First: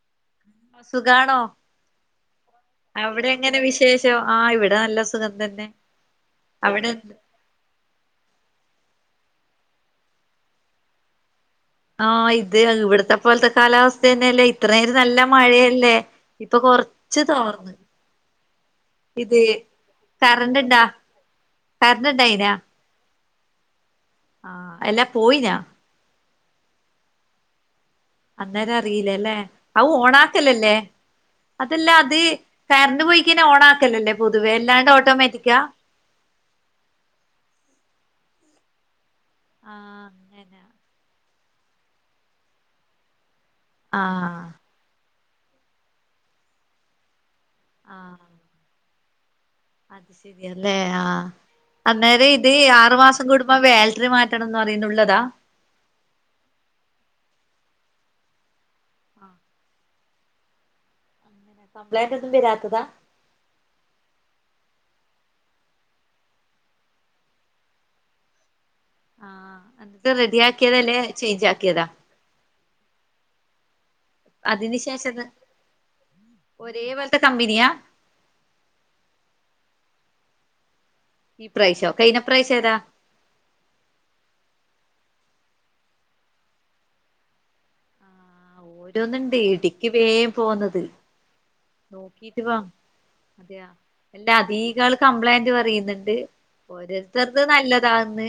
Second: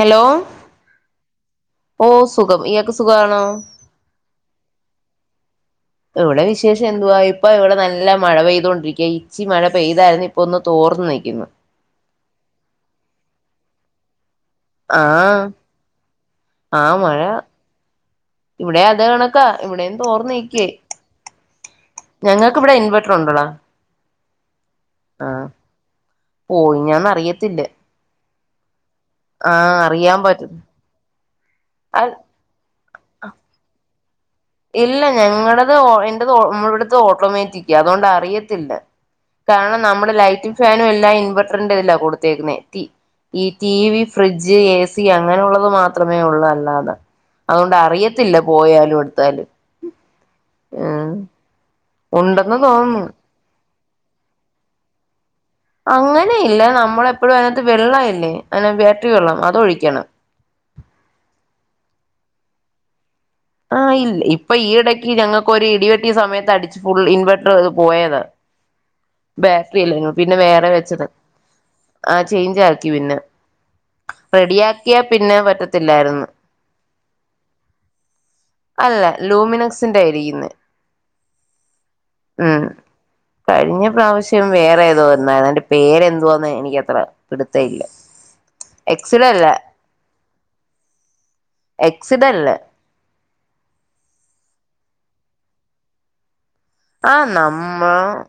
Hello സുഖാണോ ഓ സുഖം ഇയാക്കോ അവിടെ എങ്ങനെ വിശേഷോം ആ ഇവിടെ നല്ല സുഖം തന്നെ ഇവിടെ അവിടെ വിശേഷം എന്ത്? ന്തുവാ ഇ ഇപ്പൊ ഇവിടെ നല്ല മഴ പെയ്തുകൊണ്ടിരിക്യാ ഇച്ചി മഴ പെയ്തായിരുന്നു ഇപ്പൊ ഒന്ന് തോർന്നു നിൽക്കുന്നു ആഹ് ഇത് ഇവിടത്തെ പോലത്തെ കാലാവസ്ഥ ന്നല്ലോ ഇത്ര നേരം നല്ല ആഹ് മഴയല്ലേ ഇപ്പൊ ആ മഴ കൊറച്ച് തോർന്ന്. ഇവിടെ അത് ഇത് കണക്കാ ഇവിടെ കറണ്ട് തോർന്നിക്കേ. ഇണ്ടാ കറണ്ട് ഇണ്ടായിനാ ഞങ്ങക്ക് ഇവിടെ ഇൻവേർട്ടർ ഉണ്ടെടാ. ആഹ് അല്ല പോയിനാ? പോയിനോ അറിയത്തില്ല. അന്നേരം അറിയില്ലേല്ലെ ആഹ് അത് അറിയാൻ പറ്റും ഓണക്കലല്ലേ അതെല്ല അത് കരണ്ട് പോയ്കയ്ഞാ ഓൺ ആക്കലല്ലേ? ഇല്ല ഞങ്ങളത് എന്റെത് മ്മവടുത്തെ ഓട്ടോമാറ്റിക്ക അതോണ്ട് അറിയത്തില്ല. ആ കാണം നമ്മടെ ലൈറ്റും അങ്ങനെ ഫാനും എല്ലാം ഇൻവെർട്ടറിൻ തില്ല കൊടുത്തേക്കുന്നെ ടി ഈ ടി വി ആ ഫ്രിഡ്ജ് എ സി അങ്ങനുള്ളത് മാത്രമേ ഉള്ളൂ അല്ലാതെ. അതുകൊണ്ട് ആ അറിയത്തില്ല പോയാലും എട്ത്താലും. അത് ശരിയല്ലേ ആഹ് അന്നേരം ഇത് ഉണ്ടെന്ന് തോന്നുന്നു ആറുമാസം കൂടുമ്പോ വേൽറ്റ്റി മാ കെടന്ന് പറയുന്നുള്ളതാ? അങ്ങനെ ഇല്ല നമ്മള് എപ്പഴും അയ്നകത്ത് വെള്ളം ഇല്ലേ അയ്ന ബേട്ട്റി വെള്ളം അതൊഴിക്കണം. കംബ്ലൈന്റ് ഒന്നും വെരാത്തതാ? ആഹ ഇല്ല് ഇപ്പൊ ഈയിടക്ക് ഞങ്ങൾക് ഒരു ഇടിവെട്ടിയ സമയത്ത് അടിച്ച് ഫുൾ ഇൻവെർട്ടർ പോയതാ. ആഹ് ബാറ്റ്റി എന്നിട്ട് അല്ലേനു പിന്നെ വേറെ റെഡിയാക്കിയതല്ലേ വെച്ചത ചേഞ്ച് ആക്കിയതാ ആ ചേഞ്ച് ആക്കി പിന്നെ. അതിന് റെഡിയാക്കിയാ ശേഷം പിന്നെ പറ്റത്തില്ലായ്രുന്നു. ഒരേ പോലത്തെ കമ്പനിയാ അല്ല ലൂമിനക്സിന്റെ യിരിക്ന്നെ. ഈ പ്രാവശ്യം കയിന പ്രാവശ്യം ഏതാ കയിഞ്ഞ പ്രാവശ്യം വേറെ ഏതോര്ന്നാ അയ്ന്റെ പേരെന്താന്ന് എനിക്കത്ര പിടുത്തയില്ല. രോന്ന്ണ്ട് ഇടിക്ക് വേം പോന്നത് നോക്കീട്ട് എക്സിഡല്ല വാ [unintelligible] എല്ലാ അധീകാള് കംപ്ലൈന്റ് പറയ്ന്ന്ണ്ട് ആ ഓരോത്തര്ത് നമ്മ നല്ലതാന്ന്.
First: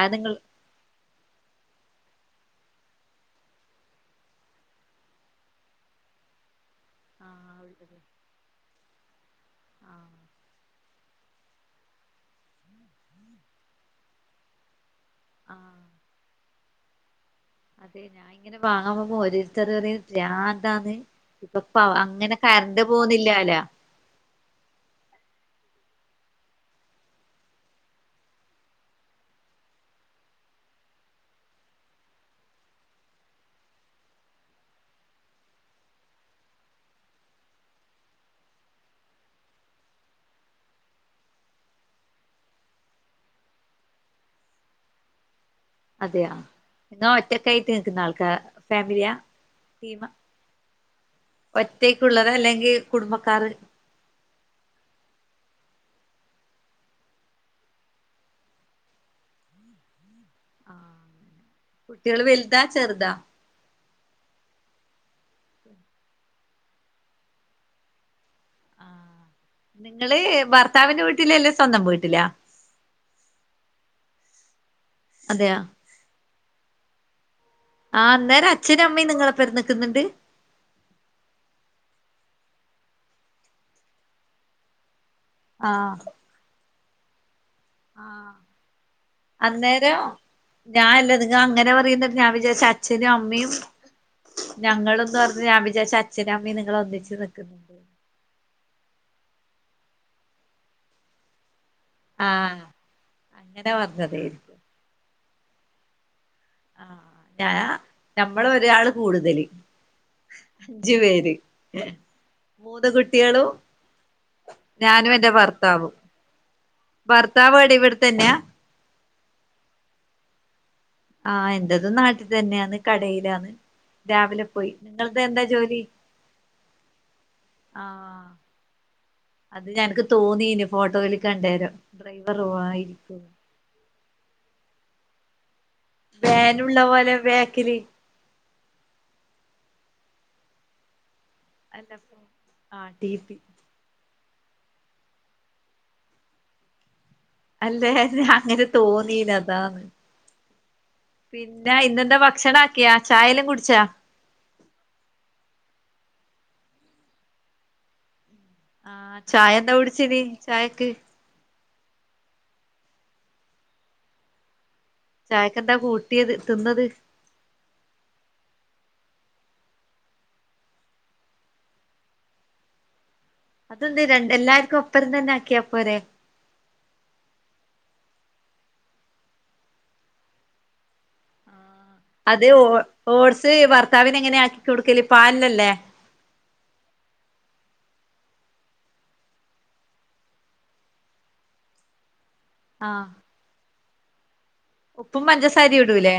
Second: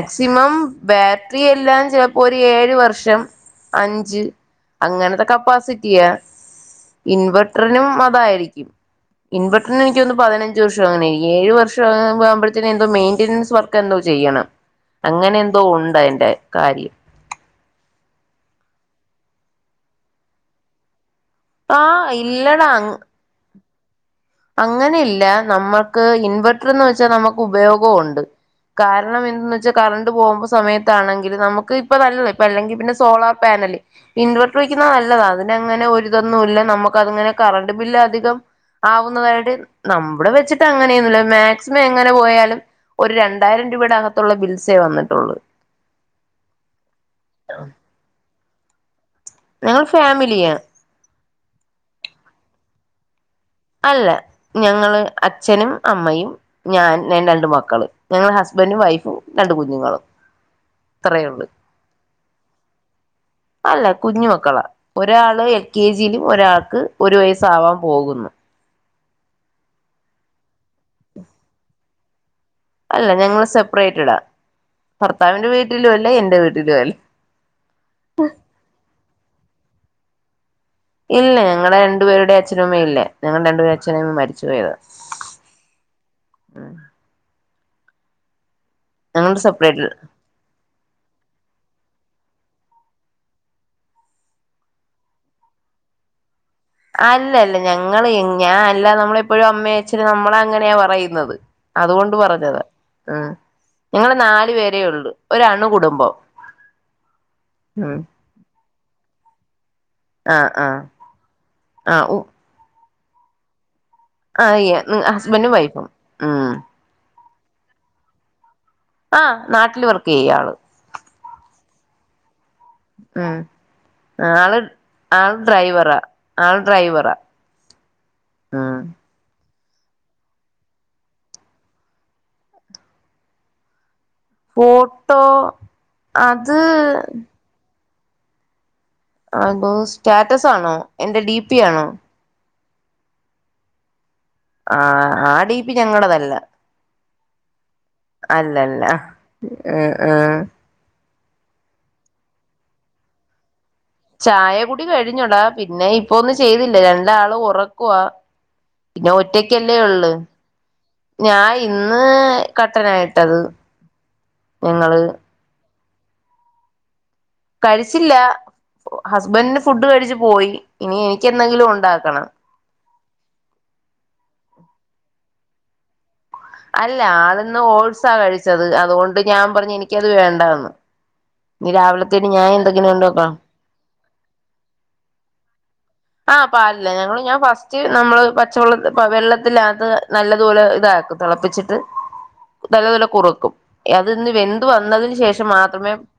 അത് നിങ്ങൾ ബാറ്റ്റി എല്ലാം ചെലപ്പോ ഒരു ഏഴ് വർഷം അഞ്ച് അങ്ങനത്തെ കപ്പാസിറ്റിയാ ആഹ് ഇൻവെർട്ടറിനും അതായിരിക്കും. ഇൻവർറ്ററിന് എനിക്കോന്ന് പതിനഞ്ച് വർഷം അങ്ങെനെയ് ഏഴ് വർഷകുമ്പഴത്തിനെ എന്തോ മെയിന്റനൻസ് വർക്ക് എന്തോ ചെയ്യണം അങ്ങനെ എന്തോ ആഹ് ഒണ്ട് അയ്ന്റെ കാര്യം. അതെ ഞാൻ ഇങ്ങനെ വാങ്ങാൻ പോമ്പോ ഓരുത്തര് റിയും പ്രാന്താന്ന്. ഇപ്പൊ ആ അങ്ങനെ ഇല്ലടാ കറണ്ട് പോന്നില്ലാല അങ്ങനെ ഇല്ല നമ്മക്ക് ഇൻവെർട്ടർന്ന് വെച്ചാ നമുക്ക് ഉപയോഗോ ഉണ്ട്. കാരണം എന്തന്ന് വെച്ചാ കറണ്ട് പോമ്പോ സമയത്താണെങ്കിൽ നമുക്ക് ഇപ്പൊ നല്ലത് ഇപ്പ അല്ലെങ്കിൽ പിന്നെ സോളാർ പാനല്. ഇൻവെർട്ടർ വെയ്ക്കുന്ന നല്ലതാ അതിന അങ്ങനെ ഒരിതൊന്നും ഇല്ല നമുക്ക് അതിങ്ങനെ കറണ്ട് ബില്ല് അധികം ആവുന്നതായിട്ട് നമ്മുടെ വെച്ചിട്ട് അങ്ങനെന്നുല്ല മാക്സിമം എങ്ങനെ പോയാലും ഒരു രണ്ടായിരം രൂപയുടെ അകത്തുള്ള ബിൽസേ വന്നിട്ടൊള്ള്. അതെയ ന്നാ ഒറ്റക്ക് ആയിറ്റ് നിക്ക്ന്ന ആൾക്കാ ഫാമിലിയാ ഞങ്ങൾ ടീമ? ഫാമിലിയാ ഒറ്റേക്കുള്ളത അല്ലെങ്കി കുടുംബക്കാറ് അല്ല ഞങ്ങള് അച്ഛനും അമ്മയും ഞാൻ ന്റ രണ്ട് മക്കള് ഞങ്ങള് ഹസ്ബന്റും വൈഫും രണ്ട് കുഞ്ഞുങ്ങളും. അത്രേ ഉള്ളൂ കുട്ട്യേള് വെൽതാ ചെർതാ? അല്ല കുഞ്ഞുമക്കളാ. ഒരാള് എൽ കെ ജി ലും ഒരാക്ക് ഒരു വയസ് ആവാ പോക്ന്ന്. നിങ്ങള് ഭർത്താവിന്റെ വീട്ടില അല്ലേ സ്വന്തം വീട്ടിലാ? അല്ല ഞങ്ങൾ സപ്രൈറ്റടാ ഭർത്താവിന്റെ അതെയാ വീട്ടിലു അല്ല എന്റെ വീട്ടിലു അൽ ആഹ് അന്നേരം അച്ഛനും അമ്മയും നിങ്ങളെ പെര ന്ന്ക്ന്ന്ണ്ട്.? ഇല്ല ഞങ്ങളെ രണ്ടു പേരുടെ അച്ഛനു അമ്മയും ഇല്ല ഞങ്ങടെ രണ്ടുപേരുടെ അച്ഛനു അമ്മേ ഇല്ല മരിച്ചുപോയതാ ആഹ്. ആഹ് ഞങ്ങള് സെപ്പറേറ്റഡ് അന്നേരം ഞാന്ല്ല നിങ്ങ അങ്ങനെ പറയുന്നത് ഞാൻ വിജാരിച്ചു അച്ഛനും അമ്മയും. ഞങ്ങള്ന്ന് പർഞ്ഞ ഞാൻ വിജാര്ച്ച് അ ച്ചനും അമ്മയും നിങ്ങളൊന്നിച്ച്. അല്ലല്ല ഞങ്ങള് എങ് ഞാൻ അല്ല നമ്മളെപ്പോഴും അമ്മേ അച്ഛന് നമ്മള് അങ്ങനെയാ പറയുന്നത്. അതുകൊണ്ട് പറഞ്ഞതാ ആഹ് ഉം അങ്ങനെ ഞങ്ങള് നാലു പറഞ്ഞതായിരിക്കും പേരേള്ളു ഒര് അണുകുടുംബം. ആഹ് ഞാ നമ്മൾ ഒരാള് കൂടുതല്. ആഹ് ആഹ് അഞ്ചു പേര് ഏ ആഹ് ഉ മൂന്ന് കുട്ടിയാളും. ആഹ് ഇ എ ഹസ്ബന്റും വൈഫും ഉം. ഭർത്താവേടെ ഇവിട്ത്തന്നെയാ? ആഹ് നാട്ടിൽ വർക്കെയ്യ ആള്. ആഹ് എന്റതും നാട്ടി തന്നെയാണ്. ഉം കടയിലാണ് രാവിലെ ആള് പോയി നിങ്ങള്ത് ആള് എന്താ ജോലി? ഡ്രൈവറാ ആഹ്. ആഹ്. അത് ഞനക്ക് തോന്നീന് ഫോട്ടോൽ കണ്ടേരം ഡ്രൈവർവായിരിക്കും. ഫോട്ടോ അത്. ബേക്ക്ൽ. അതോ സ്റ്റാറ്റസ് ആണോ എന്റെ ഡീ അല്ല ഫു ആഹ് ടി പി. ആഹ് ആ ഡീപ്പി ഞങ്ങള്തല്ല. അല്ലേ അങ്ങനെ അല്ലല്ല തോന്നീന് അതാണ്. ആഹ് ആഹ് പിന്നെ ഇന്നെന്താ ഭക്ഷണം ആക്കിയാ ചായല്ലാം കുടിച്ചാ? ചായ കുടി കഴിഞ്ഞോടാ പിന്നെ ഇപ്പൊന്നും ചെയ്തില്ല രണ്ടാളും ഉറക്കവാ. പിന്നെ ആഹ് ചായ എന്താ ഒറ്റക്കല്ലേ ഉള്ള്. കുടിച്ചിന് ചായക്ക് ഞാൻ ഇന്ന് കട്ടനായിട്ടത് ഞങ്ങള്. ചായക്കെന്താ കൂട്ടിയത് തിന്നത്? കഴിച്ചില്ല ഒ ഹസ്ബന്റ്ന് ഫുഡ് കഴിച്ചു പോയി ഇനി എനിക്കെന്തെങ്കിലും ഉണ്ടാക്കണം. അതെന്തെ രണ്ട് എല്ലാർക്കും ഒപ്പരം തന്നെ ആക്കിയാ പോരെ? അല്ല ആള്ന്ന് ഓടസാ കഴിച്ചത് അതുകൊണ്ട് ഞാൻ പറഞ്ഞ് എനിക്കത് വേണ്ടാന്ന്. ഇനി രാവിലെ. അതെ ഓട്സ് ഭർത്താവിനെങ്ങനെ ആക്കി കൊടുക്കല് പാൽലല്ലേ? ആഹ് പാൽലാ ഞങ്ങള് ഞാൻ ഫസ്റ്റ് നമ്മള് പച്ചവെള്ളത്തി വെള്ളത്തിനകത്ത്. നല്ലതുപോലെ ഇതാക്കും തെളപ്പിച്ചിട്ട്. [inaudible] നല്ല പോലെ കുറുക്കും അത്ന്ന് വെന്ത് വന്നതിന് ഉപ്പും ശേഷം പഞ്ചസാരയും മാത്രമേ. ഇടൂലേ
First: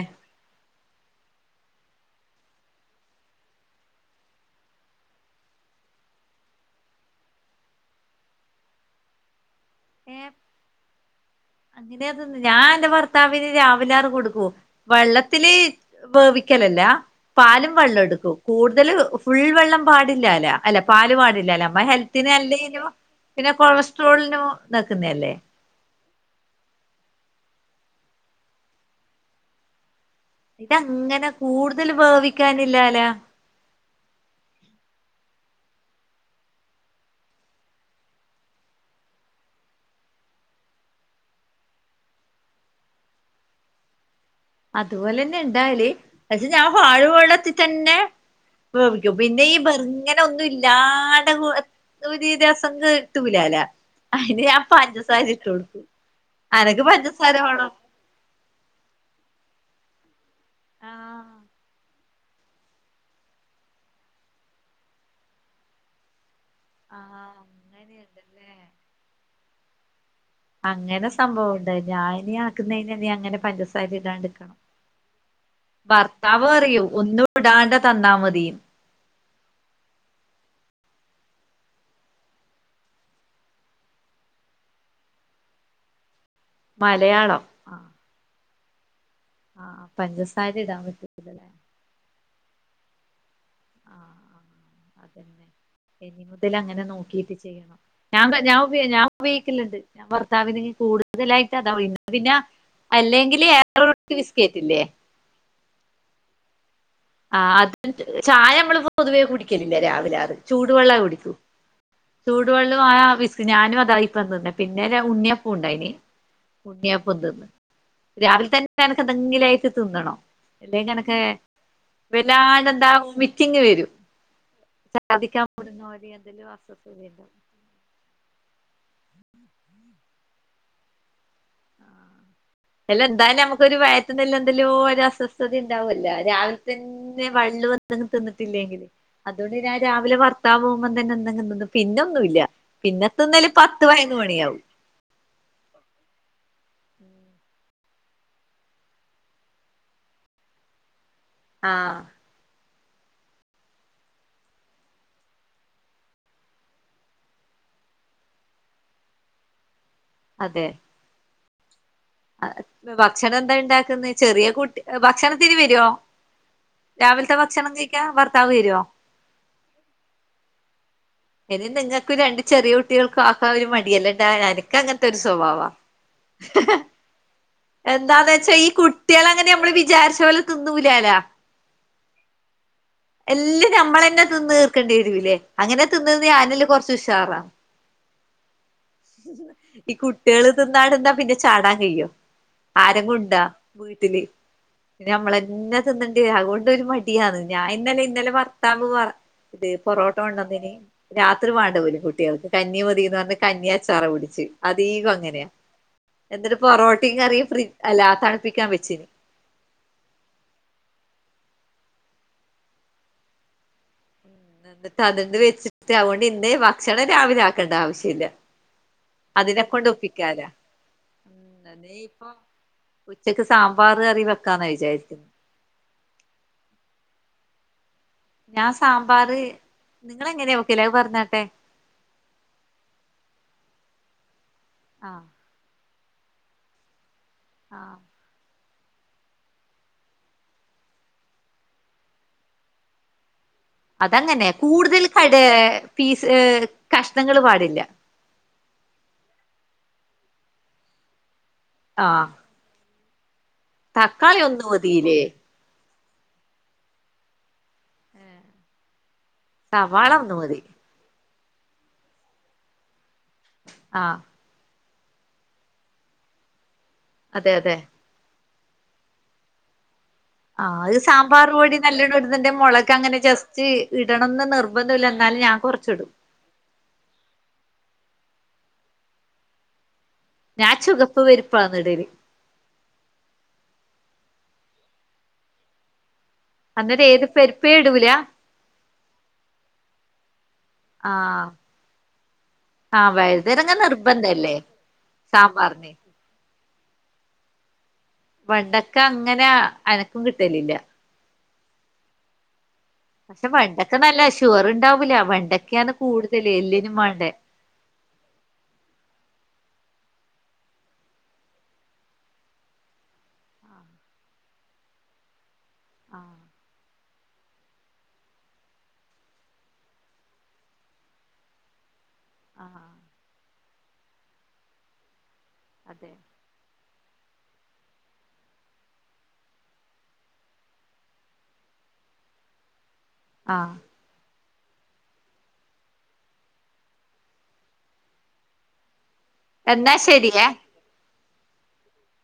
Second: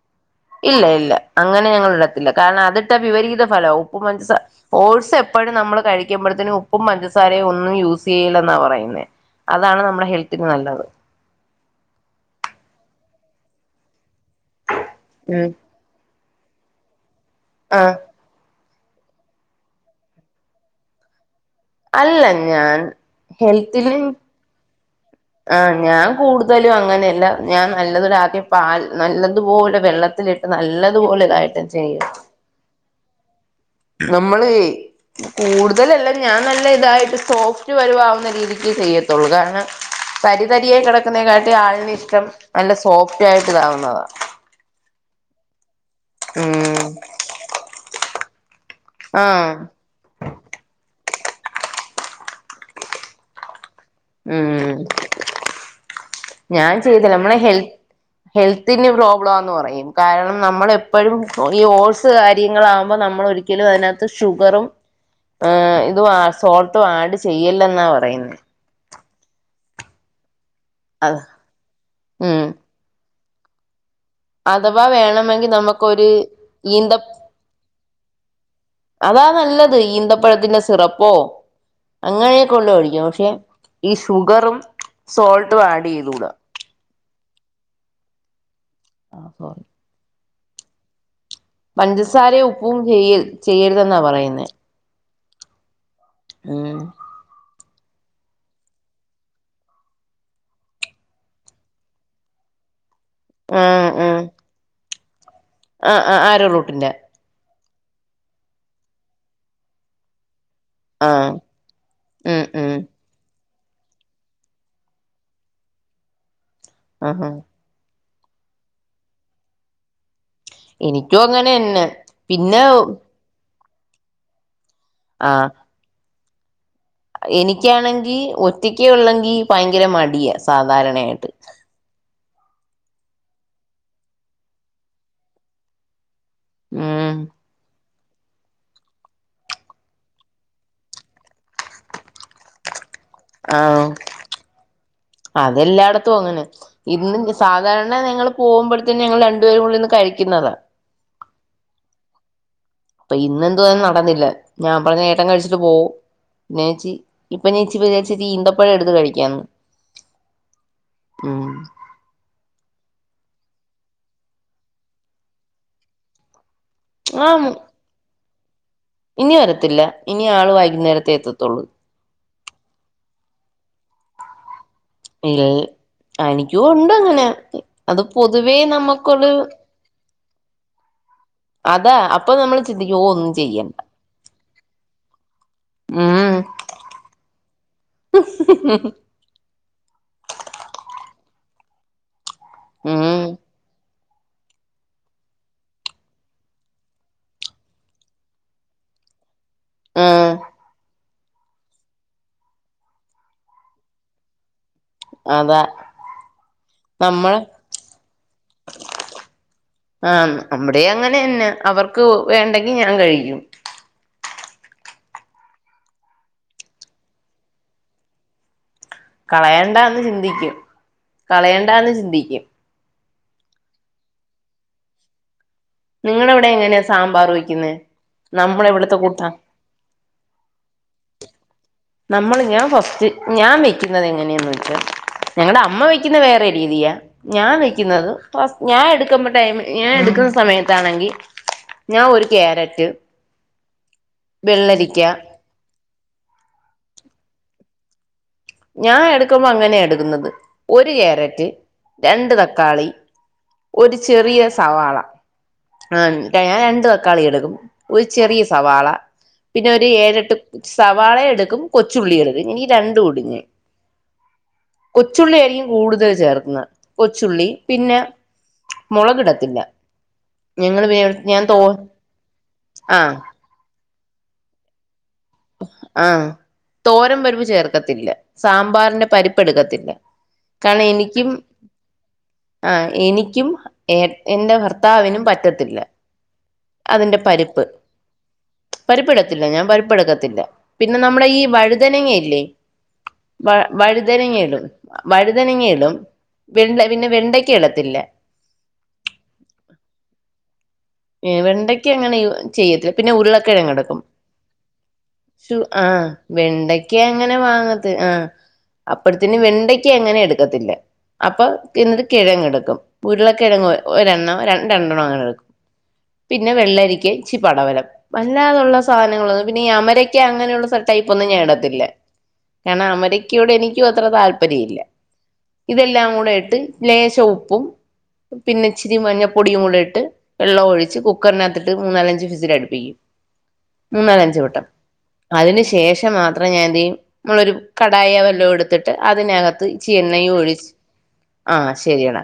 ഇല്ല ഇല്ല അങ്ങനെ ഞങ്ങള് ഇടത്തില്ല കാര്ണം അതിട്ടാ വിപരീത ഫലാവും ഉപ്പ് പഞ്ചസ ഓട്സ് എപ്പഴും നമ്മൾ കഴിക്കുമ്പോഴത്തും ഉപ്പും പഞ്ചസാരയും ഒന്നും യൂസ് ചെയ്യല്ലെന്നാ പറയുന്നേ. അതാണ് നമ്മുടെ ഹെൽത്തിന് നല്ലത്. അതിനകത്ത്ന്ന് ഞാൻ എന്റെ ഭർത്താവിന് രാവിലെ ആർ കൊടുക്കും ഉം വെള്ളത്തില്. വേവിക്കലല്ല പാലും ആഹ് വെള്ളം എടുക്കും. കൂടുതൽ ഫുൾ വെള്ളം പാടില്ലാല അല്ല പാല് പാടില്ലാല അമ്മ അല്ല ഹെൽത്തിന് ഞാൻ നല്ലേനും പിന്നെ ഹെൽത്തില് കൊളസ്ട്രോളിനോ താക്കുന്നെ അല്ലേ ആ ഞാൻ കൂടുതലും അങ്ങനെയല്ല ഞാൻ നല്ലതൊരു ആദ്യം പാൽ നല്ലതുപോലെ വെള്ളത്തിലി പിന്നെ ങ്ങനെ കൂടുതൽ വേവിക്കാനില്ലാലാ നമ്മളെ കൂടുതലെല്ലാ ഞാൻ നല്ല ഇതായിട്ട് സോഫ്റ്റ് വരുവാവുന്ന രീതിക്കെ ചെയ്യത്തുള്ളൂ കാര്ണം തരി തരിയായി കെടക്കുന്നേക്കാട്ട് ആളിന് ഇഷ്ട്ടം നല്ല സോഫ്റ്റ് ആയിട്ട് ഇതാവുന്നതാ അതുപോലെന്നെ ഇണ്ടാഹല് പക്ഷെ ഞാൻ ഉം പാലും വെള്ളത്തി തന്നെ വേവിക്കും പിന്നെ ആഹ് ഈ ബെർങ്ങ നൊന്നും ഇല്ലാണ്ടെ ഒരു രസം കിട്ടൂലാല അയിന് ഞാൻ ഉം പഞ്ചസാര ഇട്ടു കൊടുക്കു ഞാൻ അനക്ക് ചെയ്തില്ല പഞ്ചസാര നമ്മളെ വാണം ഹെൽത്ത് ഹെൽത്തിന് പ്രോബ്ലംന്ന് പറയും കാരണം നമ്മൾ എപ്പോഴും ആഹ് ഈ ഓഴ്സ് കാര്യങ്ങളാകുമ്പോൾ നമ്മൾ ഒരിക്കലും അതിനകത്ത് ഷുഗറും ഏ ഇതും സോൾട്ടും ആഡ് ആഹ് ചെയ്യല്ല എന്നാ പറയുന്നത് അങ്ങനെയുണ്ടല്ലേ അങ്ങനെ അത് സംഭവംണ്ട് ഞാനീ ഉം ആക്കുന്ന നീ അങ്ങനെ പഞ്ചസാര ഇടാണ്ട് അഥവാ വേണമെങ്കിൽ നമുക്കൊരു ഭർത്താവ് റയും ഈന്ത ഒന്നും ഇടാണ്ട തന്നാ മതിന്ന് അതാ നല്ലത് ഈന്തപ്പഴത്തിന്റെ സിറപ്പോ അങ്ങനെയൊക്കെള്ള മേടിക്കും പക്ഷെ ഈ ഷുഗറും സോൾട്ടും ആഡ് ചെയ്തൂടുക മലയാളം ആഹ് ആഹ് സോറി ആഹ് പഞ്ചസാര ഇടാൻ പറ്റതല്ലേ പഞ്ചസാരയും ഉപ്പും ചെയ്യ ചെയ്യരുതെന്നാ ആഹ് പറയുന്ന അതന്നെ ഇനി മുതൽ ഉം അങ്ങനെ നോക്കീട്ട് ചെയ്യണം ഞാൻ ഞാ ഞാൻ ഉയോഗിക്കുണ്ട് ഞാൻ ഭർത്താവിന് കൂടുതലായിട്ട് അത പിന്നെ അല്ലെങ്കില് ഉം ആരോറൂട്ട് ഉം ബിസ്കറ്റ് ഇല്ലേ ആഹ് ആഹ് ആരോറൂട്ടിൻ്റെ ആഹ് അത് ചായ നമ്മളി പൊതുവേ കുടിക്കലില്ലേ രാവിലെ ആറ് ചൂടുവെള്ളം ആഹ് കുടിക്കൂ ഉം ഉം ചൂടുവെള്ളവും ആ വിസ്ക് ഞാനും അതാ ഇപ്പം തിന്നെ പിന്നെ ഉണ്യപ്പം ഉണ്ടാക്കി ഉണ്യപ്പം ആഹാ തിന്ന് രാവിലെ തന്നെ എനക്ക് എന്തെങ്കിലും ആയിട്ട് തിന്നണോ എനിക്കും അങ്ങനെന്നെ പിന്നെ വല്ലാണ്ടെന്താ മിച്ചിങ്ങ് വരും പധിക്കാൻ പടുന്ന ഒരുര് അതില് അസ്വസ്ഥതയു എനിക്കാണെങ്കിൽ ഒറ്റക്ക് ഉള്ളെങ്കിൽ ഭയങ്കര മടിയാ സാധാരണയായിട്ട് അല്ല എന്തായാലും നമുക്കൊരു വയറ്റ്റിനൊ എന്തേല്ലോ ഒരു അസ്വസ്ഥത ഉണ്ടാവുംല്ല രാവിലെ ഉം തന്നെ [unintelligible] തിന്നിട്ടില്ലെങ്കില് അതുകൊണ്ട് ഞാൻ രാവിലെ ഭർത്താവ് പോകുമ്പോം തന്നെ എന്തെങ്കിതിന്നും പിന്നെന്നുല്ല പിന്നെ തിന്നല് പത്ത് ആഹ് പതിനൊന്നു മണിയാവും അതെല്ലായിടത്തും അങ്ങനെ ഇന്ന് സാധാരണ ഞങ്ങള് പോകുമ്പഴത്തേന്ന ഞങ്ങള് രണ്ടു പേരും കൂടെ ഇര്ന്ന് കഴിക്കുന്നതാ ആഹ് അപ്പൊ ഇന്നെന്തുവോ അത് നടന്നില്ല ഞാൻ പറഞ്ഞു ഏട്ടൻ കഴിച്ചിട്ട് പോ പിന്നെച്ചി ഇപ്പൊ ചേച്ചി വിചാരിച്ചിട്ട് ഈന്തപ്പഴം എടുത്ത് കഴിക്കാന്ന് അതെ ഉം ഭക്ഷണം എന്താ ഇണ്ടാക്കുന്ന ചെറിയ കുട്ടി ഭക്ഷണത്തിന് വരുവോ രാവിലത്തെ ആഹ് ഭക്ഷണം കഴിക്കാ ഭർത്താവ് വരുവോ ഇനി വരത്തില്ല ഇനി ആള് വൈകുന്നേരത്തെ എത്തു ഇനി നിങ്ങൾക്ക് രണ്ട് ചെറിയ കുട്ടിയൾക്കും ആക്കാൻ ഒരു മടിയല്ലണ്ടാ എനക്ക് അങ്ങനത്തെ ഒരു ഇൽ സ്വഭാവവാ എനിക്കും ഉണ്ട് അങ്ങനെ അത് എന്താന്ന് വെച്ചാ പൊതുവേ ഈ കുട്ട്യാള് നമുക്കൊരു അങ്ങനെ നമ്മള് വിചാരിച്ച പോലെ തിന്നൂലലാ അതാ അപ്പൊ നമ്മൾ ചിന്തിക്കും ഓ ഒന്നും എല്ലാം ചെയ്യണ്ട നമ്മളന്നെ തിന്ന് തീർക്കേണ്ടി വരൂല്ലേ അങ്ങനെ തിന്ന് തിന്ന് ഉം ഞാനല്ലാം കൊറച്ച് ഉഷാറാ ഈ കുട്ടിയള് തിന്നാടെന്താ പിന്നെ ചാടാൻ കഴിയോ ഉം ആരെങ്കുംണ്ടാ വീട്ടില് നമ്മളന്നെ തിന്നേണ്ടി അതുകൊണ്ട് ഒരു മടിയാണ് ഞാൻ ഇന്നലെ ഇന്നലെ ഭറത്താവ് പറ ഇത് പൊറോട്ടോ ഉം കൊണ്ടന്ന് രാത്രി വേണ്ട പോലും കുട്ടിയൾക്ക് കഞ്ഞിമതി എന്ന് പറഞ്ഞു കഞ്ഞി അച്ചാറും കുടിച്ച് അതീകം അങ്ങനെയാ അതാ എന്നിട്ട് പൊറോട്ടയും നമ്മള് കറിയും ഫ്രിഡ്ജ് അല്ലാ തണുപ്പിക്കാൻ വെച്ചിന് ആഹ് നമ്മുടെ അങ്ങനെന്നെ അവർക്ക് വേണ്ടെങ്കി ഞാൻ കഴിക്കും [inaudible] എന്നിട്ട് അതന്ന് വെച്ചിട്ട് അതുകൊണ്ട് ഇന്ന് ഭക്ഷണം രാവിലെ ആക്കേണ്ട ആവശ്യല്ല കളയണ്ട എന്ന് ചിന്തിക്കും കളയണ്ട എന്ന് നീ ഇപ്പൊ ചിന്തിക്കും ഉച്ചക്ക് സാമ്പാർ കറി വെക്കാന്ന വിചാരിക്കുന്നു നിങ്ങളവിടെ എങ്ങനെയാ സാമ്പാർ വെക്കുന്നെ നമ്മളെ ഞാൻ ഇവിടുത്തെ സാമ്പാർ കൂട്ടാ നിങ്ങ എങ്ങനെയ വോക്കില അഹ് പറഞ്ഞോട്ടെ നമ്മൾ ഞാൻ ഫസ്റ്റ് ഞാൻ വെയക്കുന്നത് എങ്ങനെയാെന്ന് വെച്ചാ ആഹ് ഞങ്ങളുടെ അമ്മ വെക്കുന്ന വേറെ രീതിയാ ഞാൻ ആഹ് വയ്ക്കുന്നത് ഞാൻ എടുക്കുമ്പ ടൈ ഞാൻ എടുക്കുന്ന സമയത്ത് അതാണെങ്കി ഞാൻ ഒരു കാരറ്റ് അതങ്ങനെയ കൂടുതൽ കട ഫീസ് കഷണങ്ങൾ പാടില്ല ഞാൻ എടുക്കുമ്പോ അങ്ങനെ എടുക്കുന്നത് ഒരു കാരറ്റ് ആഹ് രണ്ട് ത തക്കാളി ഒരു ചെറിയ തക്കാളി ഒന്ന് സവാള മതില്ലേ ആ ഞൻ രണ്ട് തക്കാളി എടുക്കും ഒരു ചെറിയ സവാള പിന്നെ ഒരു സവാള ഏരട്ട് ഒന്ന് മതി സവാളയ എടുക്കും കൊച്ചുള്ളി എടുക്കും ഇ രണ്ട് ഇടു ഞാൻ ആഹ് കൊച്ചുള്ളി ആയിരിക്കും കൂടുതൽ ചേർക്കുന്നത് കൊച്ചുള്ളി അതെ അതെ പിന്നെ മുളകിടത്തില്ല ഞങ്ങള് ആത് പിന്നെ ഞാൻ സാമ്പാർ തോ പൊടി നല്ലണം ഇുന്നന്റെ മുളക് ആഹ് അങ്ങനെ ജസ്റ്റ് ഇടണംന്ന് നിർ നിബന്ധല്ല എന്നാല ഞാൻ കുറച്ചിടും തോരം വരിവ് ചേർക്കത്തില്ല സാമ്പാറിന്റെ പരിപ്പ് എടുക്കത്തില്ല ഞാൻ കണം ചുവപ്പ് എനിക്കും പരിപ്പാണ് ഇടല് ആ എനിക്കും എ എന്റെ ഭർത്താവിനും പറ്റത്തില്ല അന്നേരം അതിന്റെ ഏത് പരിപ്പ് പരിപ്പേ ഇടൂല പരിപ്പ്ടത്തില്ല ഞാൻ പരിപ്പ് എടുക്ക പിന്നെ നമ്മള ഈ ആഹ് വഴുതനങ്ങല്ലേ ആഹ് വ വഴുതനങ്ങ നിർബന്ധല്ലേ വഴുതനങ്ങയിടും സാമ്പാറിന് വഴുതനങ്ങയിടും വെണ്ട പിന്നെ വെണ്ടയ്ക്ക ഇടാത്തില്ല വണ്ടൊക്കെ അങ്ങനെ അനക്കും കിട്ടലില്ല ഏ വെണ്ടയ്ക്ക് അങ്ങനെ ചെയ്യത്തില്ല പിന്നെ പക്ഷെ വെണ്ടക്ക ഉരുളക്കിഴിടക്കും നല്ല ഷുഗർ ഉണ്ടാവൂല ആ വെണ്ടക്കയാണ് കൂടുതൽ വെണ്ടക്ക എല്ലിനും വേണ്ടേ അങ്ങനെ വാങ്ങ ആ അപ്പഴത്തിന് വെണ്ടയ്ക്ക് അങ്ങനെ എടുക്കത്തില്ല അപ്പൊ എന്നിട്ട് കിഴങ്ങ എടുക്കും ഉരുള്ള കിഴങ്ങ് ഒരെണ്ണം രണ്ട രണ്ടെണ്ണം അങ്ങനെ എടുക് ആഹ് പിന്നെ വെള്ളരിക്ക ഇച്ചി പടവലം വല്ലാതുള്ള സാധനങ്ങളൊന്നും പിന്നെ ഈ അമരയ്ക്ക് അങ്ങനെയുള്ള ടൈപ്പ് ഒന്നും ഞാൻ ഇണ്ടത്തില്ല. കാരണം ആഹ് അമരരിക്കയോട് എനിക്കും അത്ര താല്പര്യ ഇല്ല. ഇതെല്ലാം അതെ കൂടെ ഇട്ട്. ലേശം ഉപ്പും പിന്നെ ഇച്ചിരി മഞ്ഞപ്പൊടിയും കൂടെ ഇട്ട്. വെള്ളം ഒഴിച്ച് കുക്കറിനകത്തിട്ട് മൂന്നാലഞ്ച് ഫിസില് അടുപ്പിക്കും. ആഹ് മൂന്നാല് അഞ്ച് വട്ടം. അതിനന് ശേഷം മാത്രം ഞാൻ എന്ത് ചെയ്യും നമ്മളൊരു കടായ വല്ലോ എടുത്തിട്ട് അതിനകത്ത്. എന്നാ ചെണ്ണയും ശരിയേ ഒഴിച്ച് ആ ശരിയട.